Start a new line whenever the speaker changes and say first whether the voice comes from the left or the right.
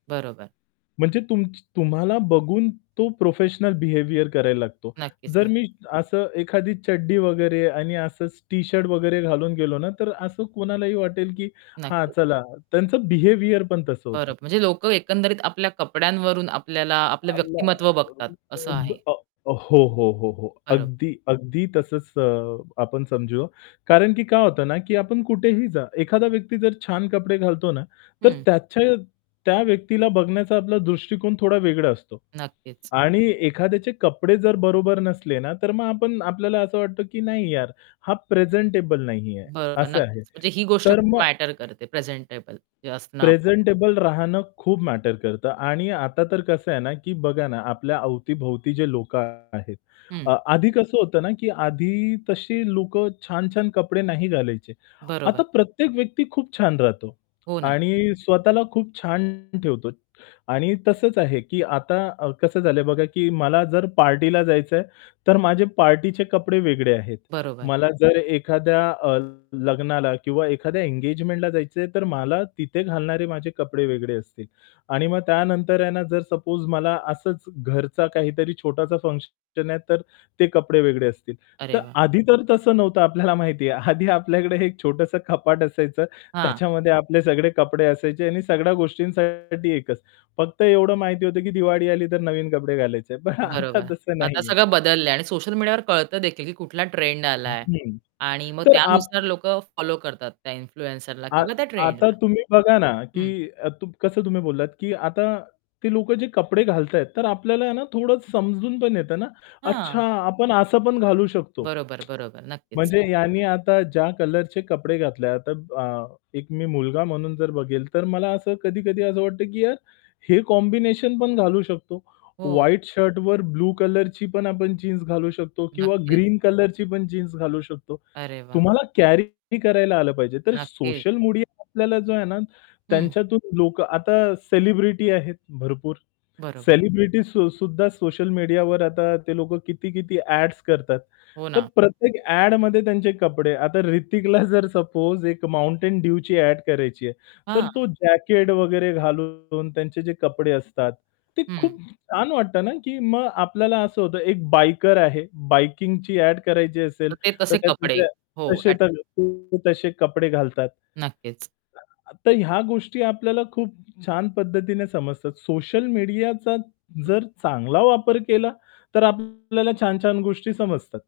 right: बरोबर.
left: म्हणजे तुमची तुम्हाला बघून तो प्रोफेशनल बिहेवियर करायला लागतो.
right: नक्कीच,
left: जर
right: नक्की.
left: मी असं एखादी चड्डी वगैरे आणि असचं टी-शर्ट वगैरे घालून गेलो ना, तर असं कोणालाही वाटेल की "हां,
right: नक्कीच.
left: चला," त्यांचं बिहेवियर पण तसं
right: बरं.
left: होतं.
right: म्हणजे लोक एकंदरीत आपल्या कपड्यांवरून आपल्याला आपलं व्यक्तिमत्व बघतात. असं आहे.
left: [unintelligible] अ, हो, हो, हो, हो,
right: बरो
left: अगदी. अगदी तसंच अ, आपण समजू. कारण की काय होतं ना की आपण कुठेही जा, एखादा व्यक्ती जर छान कपडे घालतो ना, तर
right: हं.
left: त्याच्या त्या व्यक्तीला बघण्याचा आपला दृष्टिकोन थोडा वेगळा असतो.
right: नक्कीच.
left: आणि एखाद्याचे कपडे जर बरोबर नसले ना, तर मग आपण आपल्याला असं वाटतं की, "नाही यार, हा प्रेझेंटेबल नाहीये."
right: बरोबर,
left: असं आहे.
right: नक्कीच. म्हणजे ही गोष्ट
left: तर
right: खूप
left: मग
right: मॅटर करते प्रेझेंटेबल जे असणं आपलं.
left: प्रेझेंटेबल राहणं खूप मॅटर करतं. आणि आता तर कसं आहे ना की बघा ना, आपल्या अवती-भवती जे लोकं आहेत
right: हं.
left: अ, आधी कसं होतं ना, की आधी तशी लोक छान-छान कपडे नाही घालायचे.
right: बरोबर.
left: आता प्रत्येक व्यक्ती खूप छान राहतो
right: हो ना.
left: आणि स्वतःला खूप छान ठेवतो आणि तसंच आहे, की आता अ, कसं झालंय बघा की मला जर पार्टीला जायचं आहे, तर माझे पार्टीचे कपडे वेगळे आहेत.
right: बरोबर.
left: मला जर एखाद्या अ, लग्नाला किंवा एखाद्या एंगेजमेंटला जायचं आहे, तर मला तिथे घालणारे माझे कपडे वेगळे असतील आणि मग त्यानंतर आहे ना, जर सपोज मला असंच घरचा काहीतरी छोटाचा फंक्शन आहे, तर ते कपडे वेगळे असतील.
right: अरे
left: तर
right: वाह!
left: आधी तर तसं नव्हतं आपल्याला माहिती आहे. आधी आपल्याकडे एक छोटंसं कपाट असायचं,
right: हां.
left: त्याच्यामध्ये आपले सगळे कपडे असायचे. आणि सगळ्या गोष्टींसाठी एकच, फक्त एवढं माहिती होतं की दिवाळी आली, तर नवीन कपडे घालायचे. पण आता
right: बरोबर.
left: तसं
right: आता
left: नाहीये.
right: सगळं बदललंय आणि सोशल मीडियावर कळत देखील की कुठला ट्रेंड आलाय.
left: हं.
right: आणि मग
left: तर आप
right: त्यानुसार लोक फॉलो करतात त्या इन्फ्लुएन्सरला
left: आ
right: किंवा त्या
left: आता
right: ट्रेंडला.
left: तुम्ही बघा ना की
right: हं.
left: अ, तु कसं तुम्ही बोललात, की आता ते लोक जे कपडे घालताहेत, तर आपल्याला आहे ना, थोडं समजून पण येतं ना, "अच्छा,
right: हां.
left: आपण असं पण घालू शकतो."
right: बरोबर, बरोबर. नक्कीच.
left: म्हणजे ह्यांनी आता ज्या कलरचे कपडे घातले आहे. आता ब अ, एक मी मुलगा म्हणून जर बघेल, तर मला असं कधी-कधी असं वाटतं की "यार, हे कॉम्बिनेशन पण घालू शकतो,
right: हो.
left: व्हाईट शर्टवर ब्लू कलरची पण आपण जीन्स घालू शकतो किंवा
right: नक्कीच.
left: ग्रीन कलरची पण जीन्स घालू शकतो."
right: अरे वाह!
left: तुम्हाला कॅरी करायला आलं पाहिजे. तर
right: नक्की.
left: सोशल मीडिया आपल्याला जो आहे ना,
right: हं.
left: त्यांच्यातून लोक आता सेलिब्रिटी आहेत भरपूर.
right: बरोबर.
left: सेलिब्रिटी सु सुद्धा सोशल मीडियावर आता ते लोक किती-किती ॲड्स करतात.
right: हो
left: तर
right: ना.
left: प्रत्येक ॲडमध्ये त्यांचे कपडे आता हृतिकला जर सपोज एक Mountain Dewची ॲड करायची आहे. तर
right: हां.
left: तो जॅकेट वगैरे घालून त्यांचे जे कपडे असतात, ते
right: हं.
left: खूप छान वाटतं ना, की मग आपल्याला असं होतं एक बायकर आहे बाइकिंगची ॲड करायची असेल,
right: तर ते
left: तर
right: तसे
left: त्याचे
right: कपडे.
left: ते
right: हो,
left: तसे
right: ॲट
left: तर ते तसे कपडे घालतात.
right: नक्कीच.
left: तर ह्या गोष्टी आपल्याला खूप छान पद्धतीने समजतात. सोशल मीडियाचा जर चांगला वापर केला, तर आपल्याला छान-छान गोष्टी समजतात.